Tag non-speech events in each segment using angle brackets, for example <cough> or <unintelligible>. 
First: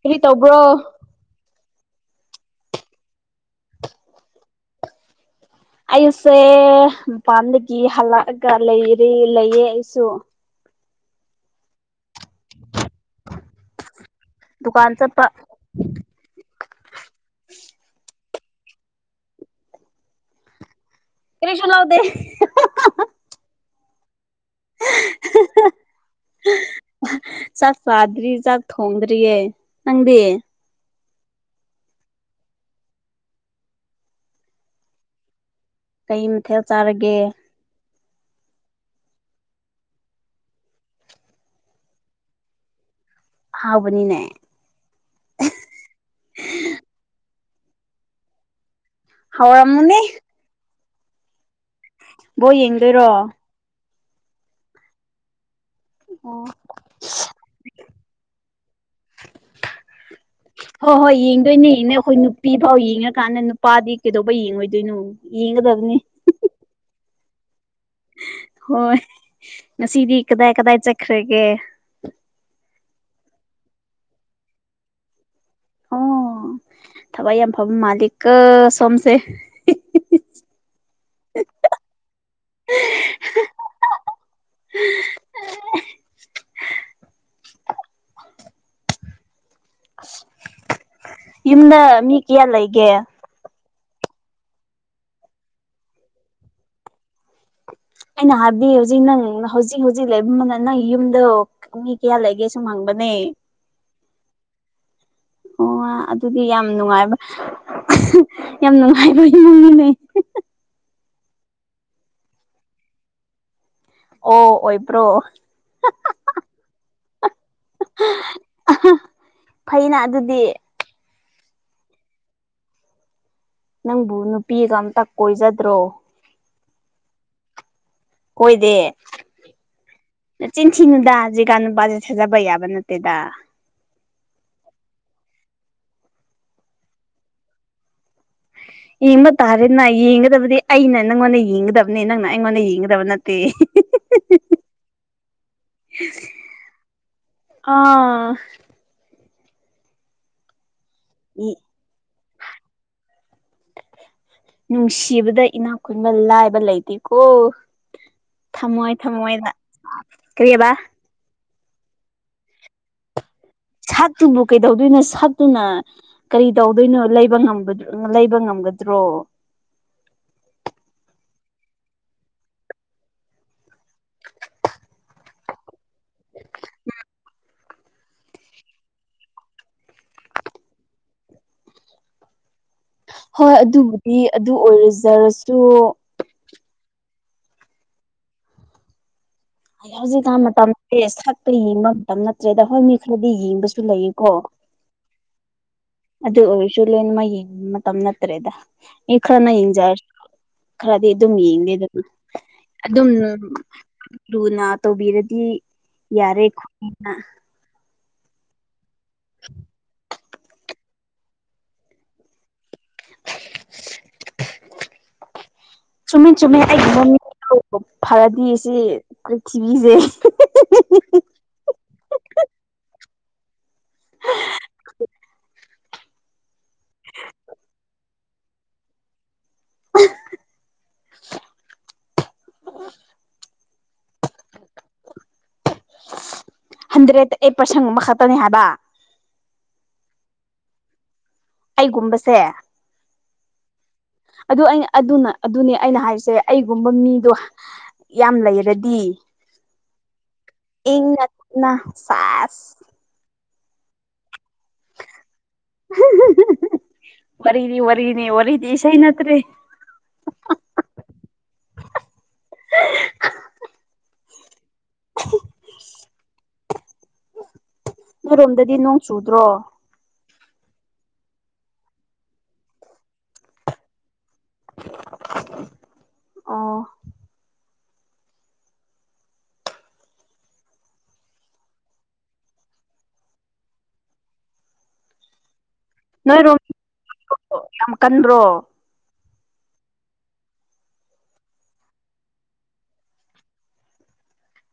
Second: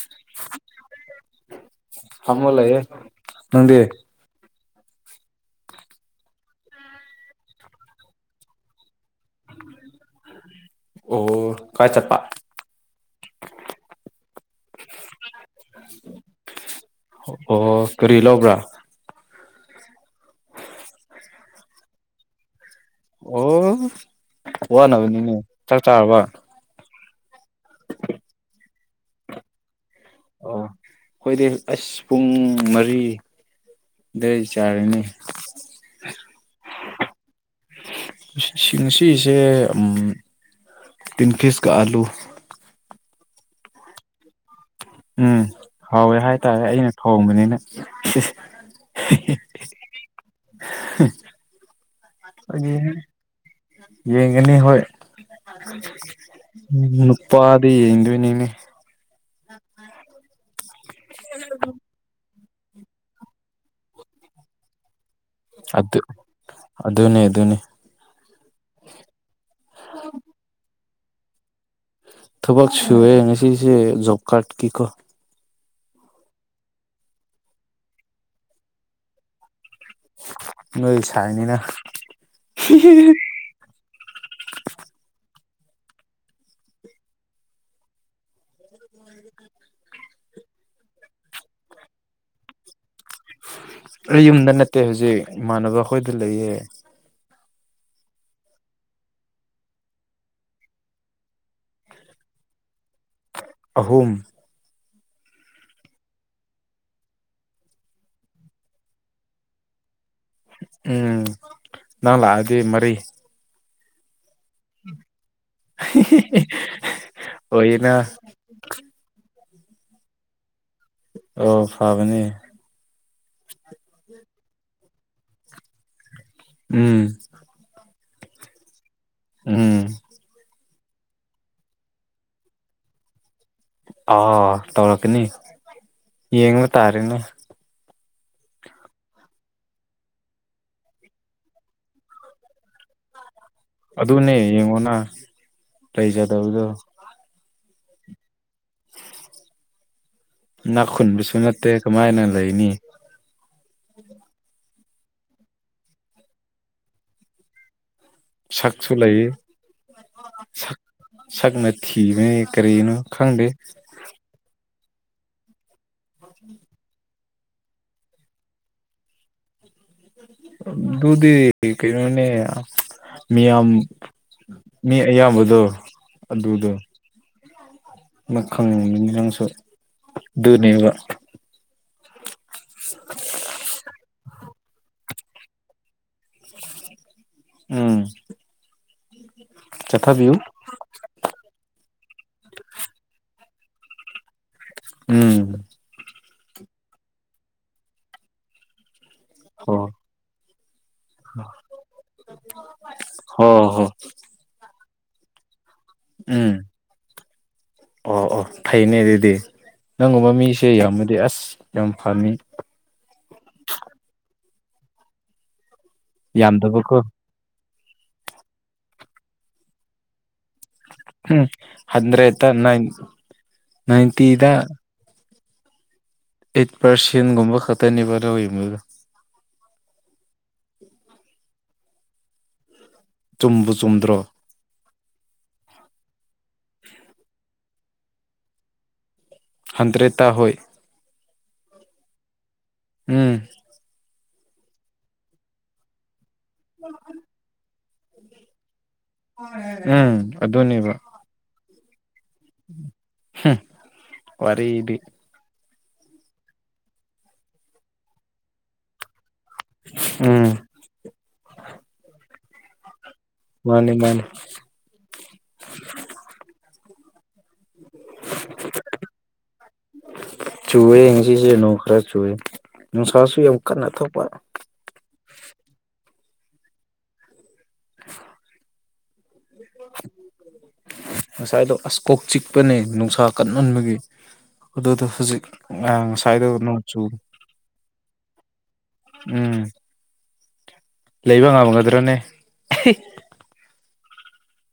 ꯀꯔꯤ ꯇꯒ꯭ꯔꯣ ꯊꯝꯃꯂꯩꯌꯦ ꯅꯪꯗꯤ <inaudible> ꯑꯩꯁꯦ ꯃꯄꯥꯟꯗꯒꯤ ꯍꯜꯂꯛꯑꯒ ꯂꯩꯔꯦ ꯂꯩꯌꯦ ꯑꯩꯁꯨ ꯑꯣ ꯀꯥꯏ ꯆꯠꯄ <inaudible> ꯗꯨꯀꯥꯟ ꯆꯠꯄ ꯑꯣ ꯀꯔꯤ ꯂꯧꯕ꯭ꯔꯥ ꯀꯔꯤꯁꯨ ꯂꯧꯗꯦ ꯑꯣ ꯋꯥꯅꯕꯅꯤꯅꯦ ꯆꯥꯛ ꯆꯥꯔꯕ ꯆꯥꯛ ꯆꯥꯗ꯭ꯔꯤ ꯆꯥꯛ ꯊꯣꯡꯗ꯭ꯔꯤꯌꯦ ꯅꯪꯗꯤ ꯑꯣ ꯑꯩꯈꯣꯏꯗꯤ ꯑꯁ ꯄꯨꯡ ꯃꯔꯤ ꯗ ꯆꯥꯔꯅꯤ ꯀꯩ ꯃꯊꯦꯜ ꯆꯥꯔꯒꯦ ꯁꯤꯡꯁꯤꯁꯦ ꯎꯝ ꯇꯤꯟ ꯐꯤꯁꯀ ꯑꯥꯂꯨ ꯑꯍꯥꯎꯕꯅꯤꯅꯦ ꯎꯝ ꯍꯥꯎꯋꯦ ꯍꯥꯏꯇꯥꯔꯦ ꯑꯩꯅ ꯊꯣꯡꯕꯅꯤꯅ ꯑꯣꯏꯔꯝꯃꯅꯤ ꯕꯣꯜ ꯌꯦꯡꯗꯣꯏꯔꯣ ꯌꯦꯡꯒꯅꯤ ꯍꯣꯏ ꯑꯣ ꯅꯨꯄꯥꯗꯤ ꯌꯦꯡꯗꯣꯏꯅꯤꯅꯦ ꯍꯣꯏ ꯍꯣꯏ ꯌꯦꯡꯗꯣꯏꯅꯦ ꯑꯩꯈꯣꯏ ꯅꯨ ꯅꯨꯄꯤ ꯐꯥꯎ ꯌꯦꯡꯉꯀꯥꯟꯗ ꯅꯨꯄꯥꯗꯤ ꯀꯩꯗꯧꯕ ꯌꯦꯡꯉꯣꯏꯗꯣꯏꯅꯣ ꯌꯦꯡꯒꯗꯕꯅꯤ ꯑꯗꯨ ꯑꯗꯨꯅꯦ ꯑꯗꯨꯅꯦ ꯍꯣꯏ ꯉꯁꯤꯗꯤ ꯀꯗꯥꯏ ꯀꯗꯥꯏ ꯆꯠꯈ꯭ꯔꯒꯦ ꯊꯕꯛ ꯁꯨꯋꯦ ꯉꯁꯤꯁꯦ ꯖꯣꯕ ꯀꯥꯔꯠ ꯀꯤ ꯀꯣ ꯑꯣ ꯊꯕꯛ ꯌꯥꯝ ꯐꯕ ꯃꯥꯂꯤ ꯀꯣ ꯁꯣꯝꯁꯦ ꯅꯣꯏ ꯁꯥꯏꯅꯤꯅ <unintelligible> <inaudible> ꯌꯨꯝꯗ ꯃꯤ ꯀꯌꯥ ꯂꯩꯒꯦ ꯑꯩ ꯌꯨꯝꯗ ꯅꯠꯇꯦ ꯍꯧꯖꯤꯛ ꯏꯃꯥꯟꯅꯕ ꯈꯣꯏꯗ ꯂꯩꯌꯦ ꯑꯩꯅ ꯍꯥꯏꯕꯗꯤ ꯍꯧꯖꯤꯛ ꯅꯪ ꯍꯧꯖꯤꯛ ꯍꯧꯖꯤꯛ ꯂꯩꯕ ꯅꯪ ꯌꯨꯝꯗꯣ ꯃꯤ ꯀꯌꯥ ꯂꯩꯒꯦ ꯁꯨꯝ ꯍꯪꯕꯅꯦ ꯑꯍꯨꯝ ꯑꯣ ꯑꯗꯨꯗꯤ ꯌꯥꯝ ꯅꯨꯡꯉꯥꯏꯕ ꯌꯥꯝ ꯅꯨꯡꯉꯥꯏꯕ ꯏꯃꯨꯡꯅꯤꯅꯦ ꯎꯝ ꯅꯪ ꯂꯥꯛꯑꯗꯤ ꯃꯔꯤ ꯑꯣ ꯑꯣꯏꯕ꯭ꯔꯣ ꯑꯣꯏꯅ ꯐꯩꯅ ꯑꯗꯨꯗꯤ ꯑꯣ ꯐꯥꯕꯅꯦ ꯅꯪꯕꯨ ꯅꯨꯄꯤꯒ ꯑꯝꯇ ꯀꯣꯏꯖꯗ꯭ꯔꯣ ꯎꯝ ꯀꯣꯏꯗꯦ ꯎꯝ ꯆꯤꯟ ꯊꯤꯅꯨꯗ ꯍꯧꯖꯤꯛꯀꯥꯟ ꯅꯨꯄꯥꯁꯦ ꯊꯥꯖꯕ ꯌꯥꯕ ꯅꯠꯇꯦꯗ ꯑꯥ ꯇꯧꯔꯛꯀꯅꯤ ꯌꯦꯡꯕ ꯇꯥꯔꯦꯅꯦ ꯌꯦꯡꯕ ꯇꯥꯔꯦꯅ ꯌꯦꯡꯒꯗꯕꯗꯤ ꯑꯩꯅ ꯅꯪꯉꯣꯟꯗ ꯌꯦꯡꯒꯗꯕꯅꯤ ꯅꯪꯅ ꯑꯩꯉꯣꯟꯗ ꯌꯦꯡꯒꯗꯕ ꯅꯠꯇꯦ ꯑꯗꯨꯅꯦ ꯌꯦꯡꯉꯣꯅ ꯂꯩꯖꯗꯕꯗꯣ ꯑꯣ ꯏꯅꯥꯛꯈꯨꯟꯕꯁꯨ ꯅꯠꯇꯦ ꯀꯃꯥꯏꯅ ꯂꯩꯅꯤ ꯅꯨꯡꯁꯤꯕꯗ ꯏꯅꯥꯛ ꯈꯨꯨꯟꯕ ꯂꯥꯏꯕ ꯂꯩꯇꯦꯀꯣ ꯁꯛꯁꯨ ꯊꯝꯃꯣꯏ ꯂꯩ ꯊꯝꯃꯣꯏꯗ ꯀꯔꯤꯍꯥꯏꯕ ꯁꯛꯅ ꯊꯤꯕ ꯀꯔꯤꯅꯣ ꯈꯪꯗꯦ ꯁꯠꯇꯨꯕꯨ ꯀꯩꯗꯧꯗꯣꯏꯅꯣ ꯁꯠꯇꯨꯅ ꯀꯔꯤ ꯇꯧꯗꯣꯏꯅꯣ ꯂꯩꯕ ꯉꯝꯕꯗꯨ ꯂꯩꯕ ꯉꯝꯒꯗ꯭ꯔꯣ ꯑꯗꯨꯗꯤ ꯀꯩꯅꯣꯅꯦ ꯃꯤꯌꯥꯝ ꯃꯤ ꯑꯌꯥꯝꯕꯗꯣ ꯑꯗꯨꯗꯣ ꯃꯈꯪꯅꯤꯅꯤ ꯅꯪꯁꯨ ꯗꯨꯅꯦꯕ ꯍꯣꯏ ꯑꯗꯨꯕꯨꯗꯤ ꯑꯗꯨ ꯑꯣꯏꯔꯖꯔꯁꯨ ꯎꯝ ꯑꯩ ꯆꯠꯊꯕꯤꯌꯨ ꯍꯧꯖꯤꯛꯀꯥꯟ ꯃꯇꯝꯁ ꯁꯛꯄ ꯌꯦꯡꯕ ꯃꯇꯝ ꯅꯠꯇ꯭ꯔꯦꯗ ꯍꯣꯏ ꯃꯤ ꯈꯔꯗꯤ ꯌꯦꯡꯕꯁꯨ ꯂꯩꯌꯦꯀꯣ ꯎꯝ ꯑꯗꯨ ꯑꯣꯏꯔꯁꯨ ꯂꯣꯏ ꯃꯛꯌꯦꯡ ꯃꯇꯝ ꯅꯠꯇ꯭ꯔꯦꯗ ꯏ ꯈꯔꯅ ꯍꯣ ꯌꯦꯡꯖꯔꯁꯨ ꯈꯔꯗꯤ ꯑꯗꯨꯝ ꯌꯦꯡꯅꯤꯗꯗꯨꯝ ꯑꯗꯨꯅ ꯑꯗꯨꯝ ꯍꯣ ꯍꯣ ꯂꯨ ꯇꯧꯕꯤꯔꯗꯤ ꯌꯥꯔꯦ ꯎꯝ ꯈꯣꯏꯅ ꯑꯣ ꯑꯣ ꯐꯩꯅꯦ ꯑꯗꯨꯗꯤ ꯅꯪꯒꯨꯝꯕ ꯃꯤꯁꯦ ꯌꯥꯝꯃꯗꯤ ꯑꯁ ꯌꯥꯝ ꯐꯅꯤ ꯆꯨꯝꯃꯤ ꯆꯨꯝꯃꯤ ꯌꯥꯝꯗꯕꯀꯣ ꯑꯩꯒꯨꯝꯕ ꯃꯤ ꯐꯔꯗꯤ ꯁꯤ ꯄꯔꯤꯛꯊꯤꯕꯤꯁꯦ ꯎꯝ ꯍꯟꯗ꯭ꯔꯦ ꯑꯠꯇ ꯅꯏꯟ ꯅꯏꯟꯇꯤꯗ ꯑꯩꯠ ꯄꯥꯔꯁꯦꯟꯒꯨꯝꯕ ꯈꯛꯇꯅꯦꯕꯗꯧ ꯑꯗꯨ <unintelligible> <inaudible> ꯆꯨꯝꯕꯨ ꯆꯨꯝꯗ꯭ꯔꯣ ꯍꯟꯗ꯭ꯔꯦꯗ ꯑꯩꯠ ꯄꯥꯔꯁꯦꯟ ꯒꯨꯕꯅꯦ ꯈꯛꯇꯅꯦ ꯍꯥꯏꯕ ꯍꯟꯗ꯭ꯔꯦꯠꯇꯥ ꯍꯣꯏ ꯑꯩꯒꯨꯝꯕꯁꯦ ꯑꯪ ꯑꯗꯨ ꯑꯩꯅ ꯑꯗꯨꯅ ꯑꯗꯨꯅꯦ ꯑꯩꯅ ꯍꯥꯏꯔꯤꯁꯦ ꯑꯩꯒꯨꯝꯕ ꯃꯤꯗꯣ ꯌꯥꯝ ꯂꯩꯔꯗꯤ ꯎꯝ ꯑꯗꯨꯅꯦꯕ ꯅ ꯁꯦꯁ ꯍꯨꯝ ꯋꯥꯔꯤꯗꯤ ꯋꯥꯔꯤꯗꯤ ꯋꯥꯔꯤꯅꯦ ꯋꯥꯔꯤꯗꯤ ꯏꯁꯩꯅꯠꯇ꯭ꯔꯦ ꯎꯝ ꯃꯥꯟꯅꯤ ꯃꯥꯟꯅꯤ ꯅꯣꯏꯔꯣꯝꯗꯗꯤ ꯅꯣꯡ ꯆꯨꯗ꯭ꯔꯣ ꯆꯨꯏꯋꯦ ꯉꯁꯤꯁꯦ ꯅꯣꯡ ꯈꯔ ꯆꯨꯔꯦ ꯅꯨꯡꯁꯥꯁꯨ ꯌꯥꯝ ꯀꯟꯅ ꯊꯣꯛꯄ ꯑꯣ <unintelligible> ꯉꯁꯥꯏꯗꯣ ꯑꯁ ꯀꯣꯛ ꯆꯤꯛꯄꯅꯦ ꯅꯨꯡꯁꯥ ꯀꯟꯃꯟꯕꯒꯤ ꯑꯗꯨꯗꯣ ꯍꯧꯖꯤꯛ ꯉꯥ ꯉꯁꯥꯏꯗꯣ ꯅꯣꯏꯔꯣꯝ ꯅꯣꯡꯆꯨ ꯌꯥꯝ ꯀꯟꯕ꯭ꯔꯣ ꯎꯝ ꯂꯩꯕ ꯉꯝꯃꯒꯗ꯭ꯔꯅꯦ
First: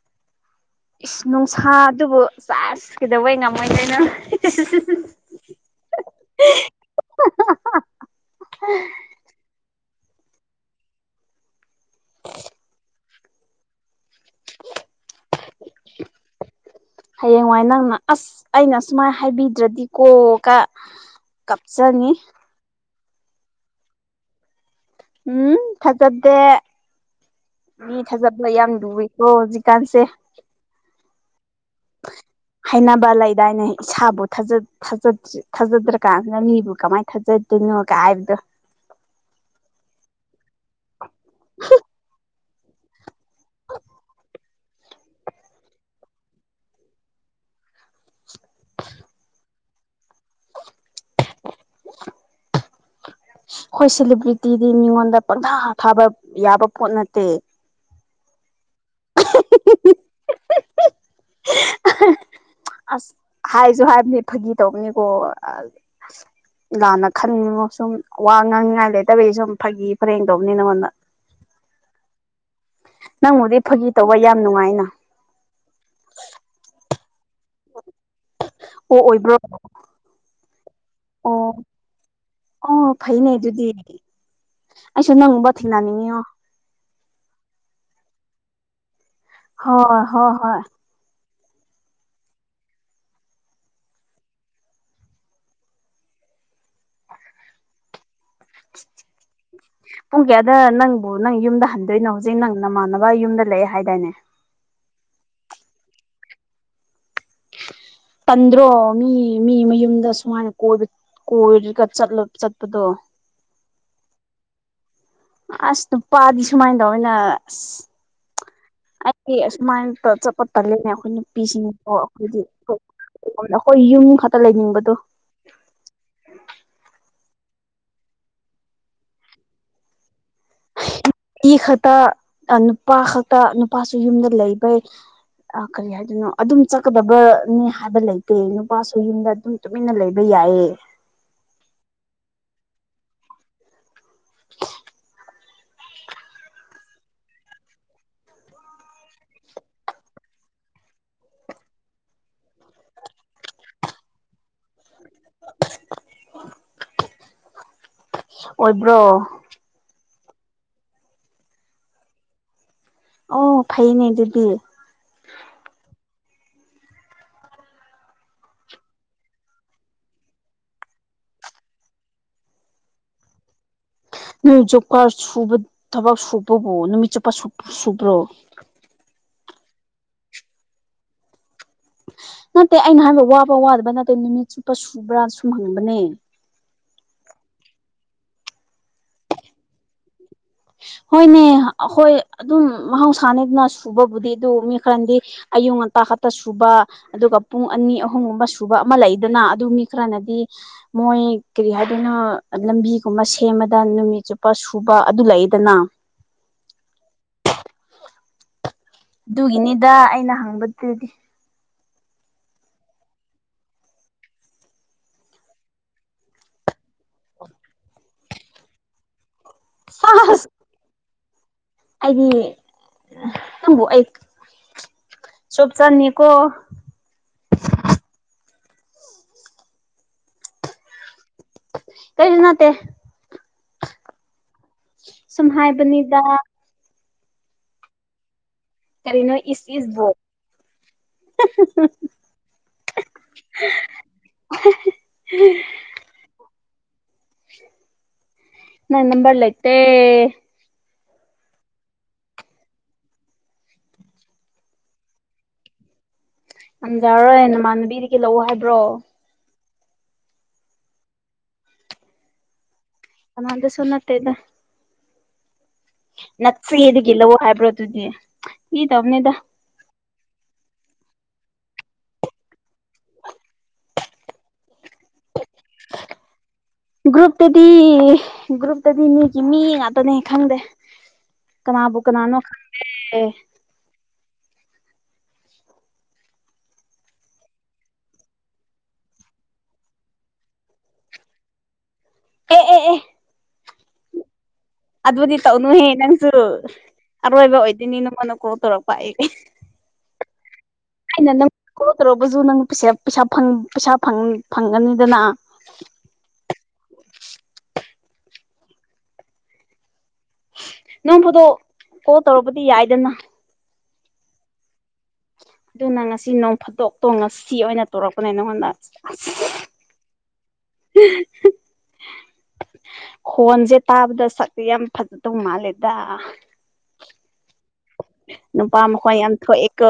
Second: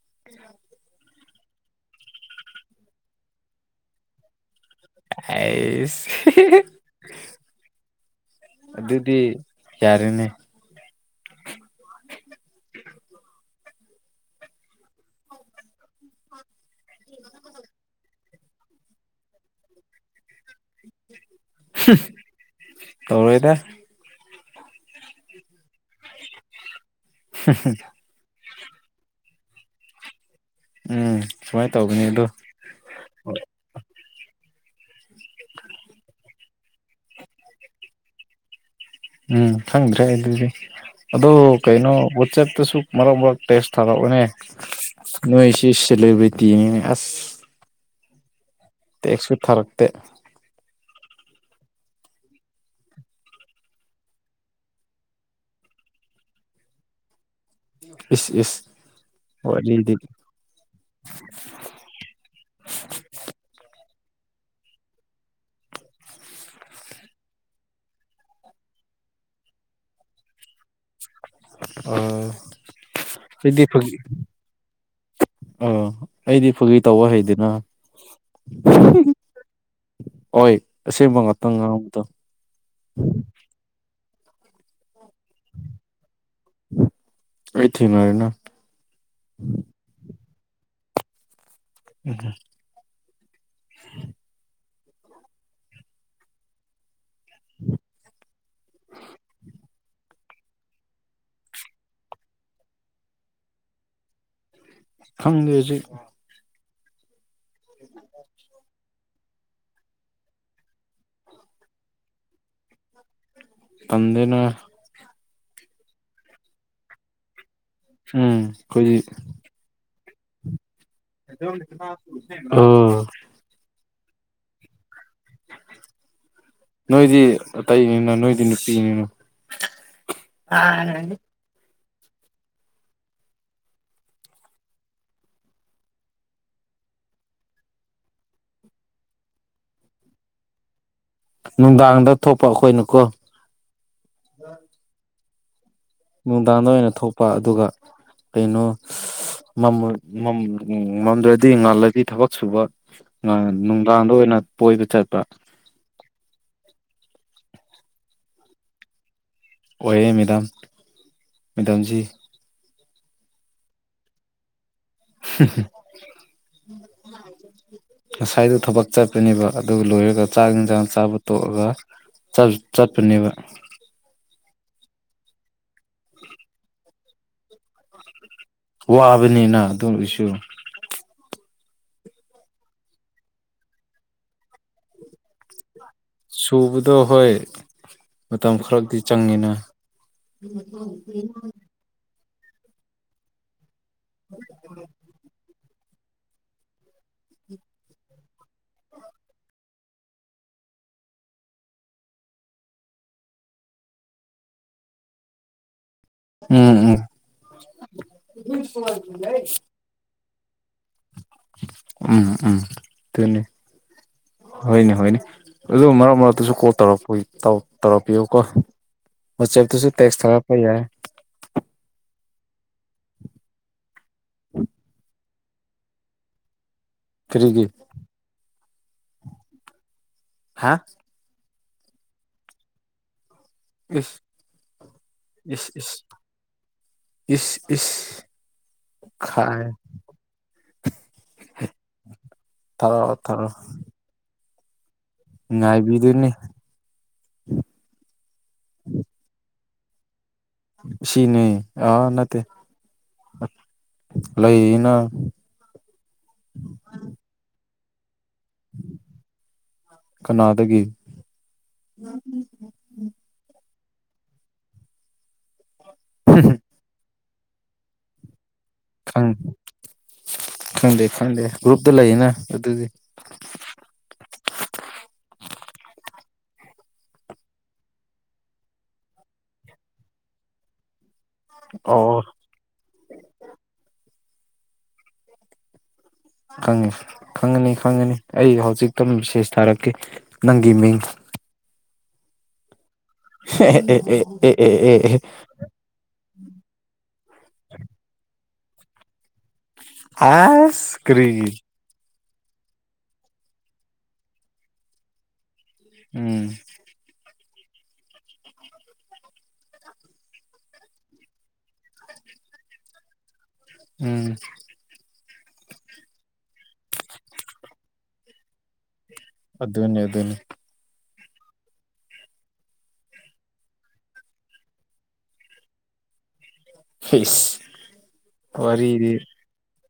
<unintelligible> ꯏꯁ ꯅꯨꯡꯁꯥꯗꯨꯕꯨ ꯁꯦꯁ ꯀꯩꯗꯧꯕꯩ ꯉꯝꯃꯣꯏꯗꯣꯏꯅꯣ ꯑꯩꯁ <unintelligible> ꯑꯗꯨꯗꯤ ꯌꯥꯔꯦꯅꯦ <unintelligible> <unintelligible> ꯍꯌꯦꯡꯋꯥꯏ ꯅꯪꯅ ꯑꯁ ꯑꯩꯅ ꯁꯨꯃꯥꯏꯅ ꯍꯥꯏꯕꯤꯗ꯭ꯔꯗꯤꯀꯣꯀ <unintelligible> ꯇꯧꯔꯣꯏꯗ ꯎꯝ ꯊꯥꯖꯗꯦ <unintelligible> ꯃꯤ ꯊꯥꯖꯕ꯭ꯂ ꯌꯥꯝ ꯂꯨꯑꯦꯀꯣ ꯍꯧꯖꯤꯛꯀꯥꯟꯁꯦ ꯎꯝ ꯁꯨꯃꯥꯏ ꯇꯧꯕꯅꯦꯗꯣ ꯍꯥꯏꯅꯕ ꯂꯩꯗꯥꯏꯅꯦ ꯏꯁꯥꯕꯨ ꯊꯥꯖ ꯊꯥꯖꯗ꯭ꯔꯤ ꯊꯥꯖꯗ꯭ꯔ ꯀꯥꯟꯁꯤꯗꯅ ꯃꯤꯕꯨ ꯀꯃꯥꯏꯅ ꯊꯥꯖꯗꯣꯏꯅꯣꯀ ꯍꯥꯏꯕꯗꯣ ꯎꯝ ꯈꯪꯗ꯭ꯔꯦ ꯑꯗꯨꯗꯤ ꯑꯗꯨ ꯀꯩꯅꯣ ꯋꯥꯆꯦꯞꯇꯁꯨ ꯃꯔꯛ ꯃꯔꯛ ꯇꯦꯛꯁ ꯊꯥꯔꯛꯎꯅꯦ ꯅꯣꯏꯁꯤ ꯁꯦꯂꯦꯕ꯭ꯔꯤꯇꯅꯤꯅꯦ ꯑꯁ ꯇꯦꯛꯁꯁꯨ ꯊꯥꯔꯛꯇꯦ <unintelligible> <unintelligible> ꯍꫭ ꯁꯦꯂꯦꯕ꯭ꯔꯤꯇꯤꯗꯤ ꯃꯤꯉꯣꯟꯗ ꯄꯪꯊꯥ ꯊꯥꯕ ꯌꯥꯕ ꯄꯣꯠ ꯅꯠꯇꯦ ꯏꯁ ꯏꯁ ꯋꯥꯔꯤꯗꯤ <unintelligible> ꯑꯁ ꯍꯥꯏꯖꯨ ꯍꯥꯏꯕꯅꯤ ꯐꯥꯒꯤ ꯇꯧꯕꯅꯤꯀꯣ ꯑ ꯂꯥꯟꯅ ꯈꯟꯉꯣ ꯁꯨꯝ ꯋꯥ ꯉꯥꯡꯅꯤꯉꯥꯏ ꯂꯩꯇꯕꯒꯤ ꯁꯨꯝ ꯐꯥꯒꯤ ꯐꯔꯦꯡ ꯇꯧꯕꯅꯤ ꯅꯉꯣꯟꯗ ꯎꯝ ꯅꯪꯕꯨꯗꯤ ꯐꯥꯒꯤ ꯇꯧꯕ ꯌꯥꯝ ꯅꯨꯡꯉꯥꯏꯅ ꯑ ꯑꯩꯗꯤ ꯐꯒꯤ ꯇꯧꯕ ꯍꯩꯗꯅ ꯑꯣ ꯑꯣꯏꯕ꯭ꯔꯣ ꯑꫭꯏ ꯑꯁꯦꯡꯕꯉꯥꯛꯇ ꯑꯣ ꯉꯥꯡꯕꯗꯣ ꯑꯣ ꯐꯩꯅꯦ ꯑꯗꯨꯗꯤ ꯑꯩꯁꯨ ꯅꯪꯒꯨꯝꯕ ꯊꯦꯡꯅꯅꯤꯡꯉꯤꯉꯣ ꯑꯩ ꯊꯦꯡꯅꯔꯦꯅ ꯍꯣ ꯍꯣ ꯍꯣꯏ <unintelligible> <unintelligible> ꯄꯨꯡ ꯀꯌꯥꯗ ꯅꯪꯕꯨ ꯅꯪ ꯌꯨꯝꯗ ꯍꯟꯗꯣꯏꯅꯣ ꯍꯨꯖꯤꯛ ꯅꯪ ꯅꯃꯥꯟꯅꯕ ꯌꯨꯝꯗ ꯂꯩꯌꯦ ꯍꯥꯏꯗꯥꯏꯅꯦ ꯈꯪꯗꯦꯖꯤꯛ <unintelligible> ꯇꯟꯗ꯭ꯔꯣ ꯃꯤ ꯃꯤ ꯃꯌꯨꯝꯗ ꯁꯨꯃꯥꯏꯅ ꯀꯣꯏꯕ ꯀꯣꯏꯔꯒ ꯆꯠꯂ ꯆꯠꯄꯗꯣ ꯇꯟꯗꯦꯅꫭꯏ ꯑꯁ ꯅꯨꯄꯥꯗꯤ ꯁꯨꯃꯥꯏꯟ ꯇꯧꯏꯅ ꯑꯁ ꯍꯨꯝ ꯈꯣꯢꯗꯤ ꯑꯦ ꯑꯁꯨꯃꯥꯏꯅ ꯇ ꯆꯠꯄ ꯇꯜꯂꯦꯅꯦ ꯑꯩꯈꯣꯏ ꯅꯨꯄꯤꯁꯤꯡꯗꯣ ꯑꯩꯈꯣꯏꯗꯤ ꯑꯥ <unintelligible> ꯍꯣꯏ ꯌꯨꯝ ꯈꯛꯇ ꯂꯩꯅꯤꯡꯕꯗꯣ ꯅꯣꯏꯗꯤ ꯑꯇꯩꯅꯤꯅ ꯅꯣꯏꯗꯤ ꯅꯨꯄꯤꯅꯤꯅ <unintelligible> ꯏ ꯈꯇ ꯑ ꯅꯨꯄꯥ ꯈꯛꯇ ꯅꯨꯄꯥꯁꯨ ꯌꯨꯝꯗ ꯂꯩꯕꯩ ꯑ ꯀꯔꯤ ꯍꯥꯢ ꯍꯥꯏꯗꯨꯅꯣ ꯑꯗꯨꯝ ꯆꯀꯗꯕꯅꯤ ꯍꯥꯏꯕ ꯂꯩꯇꯦ ꯅꯨꯄꯥꯁꯨ ꯌꯨꯝꯗ ꯑꯗꯨꯝ ꯇꯨꯃꯤꯟꯅ ꯂꯩꯕ ꯌꯥꯏꯌꯦ ꯅꯨꯡꯗꯥꯡꯗ ꯊꯣꯛꯄ ꯑꯈꯣꯏꯅꯀꯣ ꯅꯨꯡꯗꯥꯡꯗ ꯑꯣꯏꯅ ꯊꯣꯛꯄ ꯑꯗꯨꯒ ꯀꯩꯅꯣ ꯃꯝꯃ ꯃꯝ ꯑꯝ ꯃꯝꯗ꯭ꯔꯗꯤ ꯉꯥꯜꯂꯗꯤ ꯊꯕꯛ ꯁꯨꯕ ꯅꯪ ꯅꯨꯡꯗꯥꯡꯗ ꯑꯣꯏꯅ ꯀꫭꯏꯕ ꯆꯠꯄ <inaudible> ꯑꯣꯏꯕ꯭ꯔꯣ ꯑꯣꯏꯌꯦ ꯃꯦꯗꯥꯝ ꯃꯦꯗꯥꯝꯖꯤ ꯑꯣ ꯐꯩꯅꯦ ꯑꯗꯨꯗꯤ <unintelligible> <unintelligible> ꯉꯁꯥꯏꯗꯣ ꯊꯕꯛ ꯆꯠꯄꯅꯦꯕ ꯑꯗꯨ ꯂꯣꯏꯔꯒ ꯆꯥꯛ ꯏꯟꯖꯥꯡ ꯆꯥꯕ ꯇꯣꯛꯑꯒ ꯆꯞ ꯆꯠꯄꯅꯦꯕ ꯅꯪ ꯖꯨꯞꯀꯥꯔꯕ ꯁꯨꯕ ꯊꯕꯛ ꯁꯨꯕꯕꯨ ꯅꯨꯃꯤꯠ ꯆꯨꯞꯄ ꯁꯨ ꯁꯨꯕ꯭ꯔꯣ ꯋꯥꯕꯅꯤꯅ ꯑꯗꯨ ꯑꯣꯏꯁꯨ ꯅꯠꯇꯦ ꯑꯩꯅ ꯍꯥꯏꯕ ꯋꯥꯕ ꯋꯥꯗꯕ꯭ꯔꯥ ꯅꯠꯇꯦ ꯅꯨꯃꯤꯠ ꯆꯨꯞꯄ ꯁꯨꯕ꯭ꯔꯥ ꯁꯨꯝ ꯍꯪꯕꯅꯦ ꯁꯨꯕꯗꯣ ꯍꯣꯏ ꯃꯇꯝ ꯈꯔꯗꯤ ꯆꯪꯉꯤꯅ ꯍꯣꯏꯅꯦ ꯑꯈꯣꯏ ꯑꯗꯨꯝ ꯃꯍꯧꯁꯥꯅꯦꯗꯅ ꯁꯨ ꯁꯨꯕꯕꯨꯗꯤ ꯑꯗꯨ ꯃꯤ ꯈꯔꯅꯗꯤ ꯑꯌꯨꯛ ꯉꯟꯇꯥ ꯈꯛꯇ ꯁꯨꯕ ꯑꯗꯨꯒ ꯄꯨꯡ ꯑꯅꯤ ꯑꯍꯨꯝꯒꯨꯝꯕ ꯁꯨꯕ ꯑꯃ ꯂꯩꯗꯅ ꯑꯗꯨ ꯃꯤ ꯈꯔꯅꯗꯤ ꯃꯣꯏ ꯀꯔꯤ ꯍꯥꯏꯗꯣꯏꯅꯣ ꯂꯝꯕꯤꯒꯨꯝꯕ ꯁꯦꯝꯃꯗ ꯅꯨꯃꯤꯠ ꯆꯨꯞꯄ ꯁꯨꯕ ꯑꯗꯨ ꯂꯩ ꯗꯅꯥ ꯎꯪ ꯎꯪ ꯑꯗꯨꯒꯤꯅꯤꯗ ꯑꯩꯅ ꯍꯪꯕꯗꯨꯗꯤ ꯎꯝ ꯎꯝ ꯇꯨꯅꯦ ꯍꯣꯏꯅꯦ ꯍꯣꯏꯅꯦ ꯑꯗꯨ ꯃꯔꯛ ꯃꯔꯛꯇꯁꯨ ꯀꯣꯜ ꯇꯧꯔꯛ ꯄꯨꯏ ꯇꯧ ꯇꯧꯔꯛꯄꯤꯌꯨꯀꯣ ꯋꯥꯆꯦꯞꯇꯨꯁꯨ ꯇꯦꯛꯁ ꯁꯥꯁ ꯊꯥꯔꯛꯄ ꯌꯥꯏ ꯑꯩꯗꯤ ꯅꯪꯕꯨ ꯑꯩ ꯆꯣꯞ ꯆꯅꯤꯀꯣ ꯀꯔꯤꯒꯤ ꯍꯥ ꯀꯔꯤꯁꯨ ꯅꯠꯇꯦ ꯏꯁ ꯁꯨꯝ ꯏꯁ ꯏꯁ ꯍꯥꯏꯕꯅꯤꯗ ꯏꯁ ꯏꯁ ꯀꯔꯤꯅꯣ ꯈꯥꯏ ꯏꯁ ꯏꯁꯕꯣ ꯇꯧꯔꯛꯑꯣ ꯇꯔꯣ <unintelligible> ꯉꯥꯏꯕꯤꯗꯨꯏꯅꯦ ꯅꯪ ꯅꯝꯕꯔ ꯂꯩꯇꯦ ꯁꯤꯅꯦ ꯑꯥ ꯅꯠꯇꯦ ꯂꯩꯌꯦꯅ ꯉꯝꯖꯔꯔꯣꯏ ꯅꯃꯥꯟꯅꯕꯤꯗꯒꯤ ꯂꯧꯑꯣ ꯍꯥꯏꯕ꯭ꯔꯣ ꯀꯅꯥꯗꯒꯤ <unintelligible> ꯀꯅꯗꯁꯨ ꯅꯠꯇ‌ꯦꯗ ꯅ ꯐ꯭ꯔꯤꯗꯒꯤ ꯂꯧꯑꯣ ꯍꯥꯏꯕ꯭ꯔꯣ ꯑꯗꯨꯗꯤ ꯐꯥꯒꯤ ꯈꯪ ꯇꯧꯕꯅꯤꯗ ꯈꯪꯗꯦ ꯈꯪꯗꯦ ꯒ꯭ꯔꯨꯞꯇ ꯂꯩꯌꯦꯅ ꯑꯗꯨꯗꯤ ꯒ꯭ꯔꯨꯞꯇꯗꯤ ꯒ꯭ꯔꯨꯞꯇꯗꯤ ꯃꯤꯒꯤ ꯃꯤ ꯉꯥꯛꯇꯅꯦ ꯈꯪꯗꯦ ꯀꯅꯥꯕꯨ ꯑꯣ ꯀꯅꯥꯅꯣ ꯈꯪꯗ‌ꯦ ꯈꯪꯉꯦ ꯈꯪꯉꯅꯤ ꯈꯪꯒꯅꯤ ꯑꯩ ꯍꯧꯖꯤꯛꯇꯣ ꯃꯦꯁꯦꯁ ꯊꯥꯔꯛꯀꯦ ꯅꯪꯒꯤ ꯃꯤꯡ ꯑꯦ ꯑꯦ ꯑꯦ ꯑꯦ ꯑꯦ ꯑꯦ ꯑꯦ ꯑꯦ ꯑꯗꯨꯗꯤ ꯑꯦ ꯇꯧꯅꯨꯍꯦ ꯅꯪꯁꯨ ꯑꯔꯣꯏꯕ ꯑꯣꯏꯗꯣꯏꯅꯤ ꯅꯉꯣꯟꯅ ꯀ‌ꯣꯜ ꯇꯧꯔꯛꯄ ꯑꯩ ꯑꯁ ꯑꯩꯅ ꯀꯔꯤꯒꯤ ꯅꯪ ꯀꯣꯜ ꯇꯧꯔꯛꯄꯁꯨ ꯅꯪ ꯄꯩꯁꯥ ꯄꯩꯁꯥ ꯐꯪꯒꯅꯤꯗꯅ ꯎꯝ ꯅꯣꯡꯐꯥꯗ‌ꯣꯛ ꯀꯣꯜ ꯇꯧꯔꯛꯄꯗꯤ ꯌꯥꯏꯗꯅ ꯎꯝ ꯑꯗꯨꯅ ꯉꯁꯤ ꯅꯣꯡ ꯐꯥꯠꯇꯣꯛꯇꯣ ꯉꯁꯤ ꯑꯣꯏꯅ ꯇꯧꯔꯛꯄꯅꯦ ꯅꯪꯉꯣꯟꯗ ꯑꯗꯨꯅꯤ ꯑꯗꯨꯅꯤ <unintelligible> ꯈꯣꯟꯁꯦ ꯇꯥꯕꯗ ꯁꯛꯇꯤ ꯌꯥꯝ ꯐꯖꯗꯧ ꯃꯥꯜꯂꯦꯗ ꯐꯤꯁ ꯅꯨꯄꯥ ꯋꯥꯔꯤꯗꯤ ꯃꯈꯣꯟ ꯌꯥꯝ ꯊꯣꯛꯑꯦꯀꯣ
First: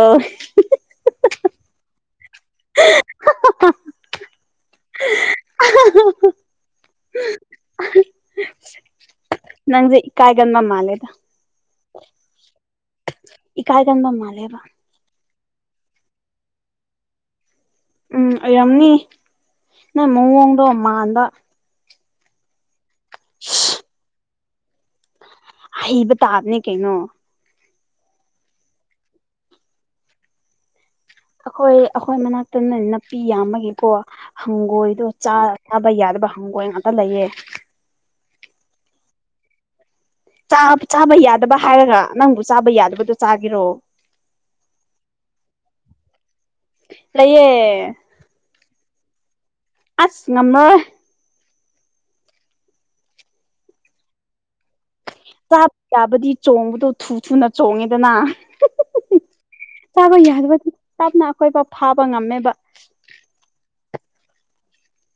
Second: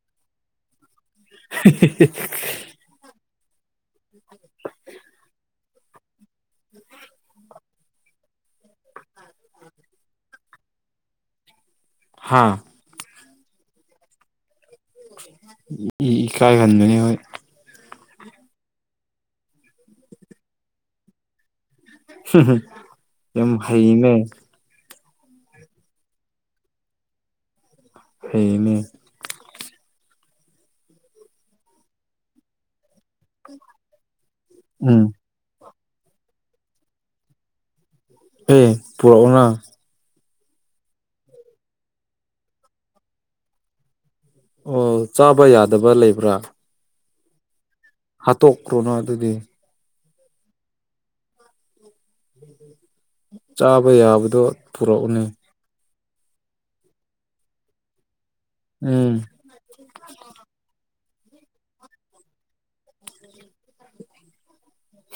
<unintelligible> ꯎꯝ ꯑꯍꯥ ꯑꯍꯥ ꯑꯍꯥ ꯅꯪꯖꯦ ꯀꯥꯏꯒꯟꯕ ꯃꯥꯜꯂꯦꯗ ꯍꯥꯥ ꯏꯀꯥꯥꯏꯒꯟꯕ ꯃꯥꯜꯂ‌ꯦꯕ ꯏꯀꯥꯏꯒꯟꯕꯅꯤ ꯍꯣꯏ ꯎꯝ ꯑꯣꯏꯔꯝꯅꯤ ꯅꯪ ꯃꯑꯣꯡꯗꯣ ꯃꯥꯟꯕ <unintelligible> ꯌꯥꯝ ꯍꯩꯅꯦ ꯍꯩꯕ ꯇꯥꯕꯅꯦ ꯀꯩꯅꯣ ꯐꯩꯌꯦꯅꯦ ꯑꯩꯈꯣꯏ ꯑꯩꯈꯣꯏ ꯃꯅꯥꯛꯇꯅ ꯅꯥꯄꯤ ꯌꯥꯝꯕꯒꯤꯀꯣ ꯎꯝ ꯍꯪꯒꯣꯏꯗꯣ ꯆꯥꯔ ꯆꯥꯕ ꯌꯥꯗꯕ ꯍꯪꯒꯣꯏ ꯉꯥꯛꯇ ꯂꯩꯌꯦ ꯑꯦ ꯄꯨꯔꯛꯑꯣꯅ ꯆꯥꯕ ꯆꯥꯕ ꯌꯥꯗꯕ ꯍꯥꯏꯔꯒ ꯅꯪꯕꯨ ꯆꯥꯕ ꯌꯥꯗꯕꯗꯣ ꯆꯥꯒ‌ꯦꯔꯣ ꯑꯣ ꯆꯥꯕ ꯌꯥꯗꯕ ꯂꯩꯕ꯭ꯔꯥ ꯂꯩꯌꯦ ꯍꯥꯠꯇꯣꯛꯈ꯭ꯔꯣꯅ ꯑꯗꯨꯗꯤ ꯑꯁ ꯉꯝꯃꯔꯣ ꯎꯝ ꯎꯝ ꯆꯥꯕ ꯌꯥꯕꯗꯣ ꯄꯨꯔꯛꯎꯅꯦ ꯆꯥꯕ ꯌꯥꯕꯗꯤ ꯆꯣꯡꯕꯗꯣ ꯊꯨ ꯊꯨꯅ ꯆꯣꯡꯉꯦꯗꯅ ꯎꯝ ꯆꯥꯕ ꯌꯥꯗꯕꯗꯤ ꯇꯞꯅ ꯑꯩꯈꯣꯏ ꯄꯥꯎ ꯐꯥꯕ ꯉꯝꯃꯦꯕ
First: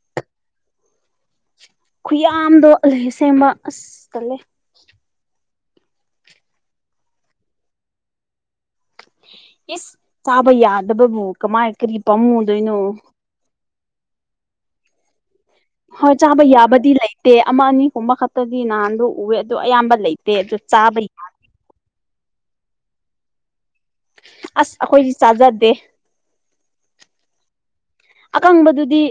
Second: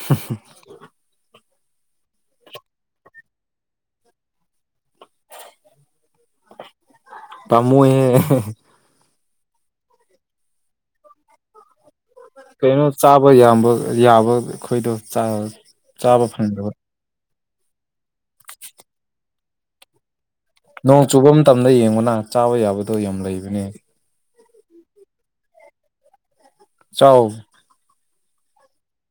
ꯍ <unintelligible> ꯈꯨꯌꯥꯝꯗꯣ ꯑꯂ ꯁꯦꯝꯕ ꯑꯁ ꯇꯜꯂꯦ ꯄꯥꯝꯃ‌ꯣꯏꯍꯦ ꯏꯁ ꯆꯥꯕ ꯌꯥꯗꯕꯕꯨ ꯀꯃꯥꯏ ꯀꯔꯤ ꯄꯝꯃꯨꯗꯣꯏꯅꯣ ꯍꯣꯏ ꯌꯥꯝꯕ ꯌꯥꯕ ꯑꯩꯈꯣꯏꯗꯣ ꯆꯥꯔ ꯍꯣꯏ ꯆꯥꯕ ꯌꯥꯕꯗꯤ ꯂꯩꯇꯦ ꯑꯃ ꯑꯅꯤꯒꯨꯝꯕ ꯈꯛꯇꯗꯤ ꯅꯍꯥꯟꯗꯣ ꯎꯑꯦ ꯑꯗꯨ ꯑꯌꯥꯝꯕ ꯂꯩ... ꯅꯣꯡ ꯆꯨꯕ ꯃꯇꯝꯗ ꯌꯦꯡꯑꯣꯅ ꯆꯥꯕ ꯌꯥꯕꯗꯣ ꯌꯥꯝ ꯂꯩꯕꯅꯦ ꯑꯁ ꯑꯈꯣꯏꯗꯤ ꯆꯥꯖꯗꯦ ꯆꯥꯎ ꯑꯀꯪꯕꯗꯨꯗꯤ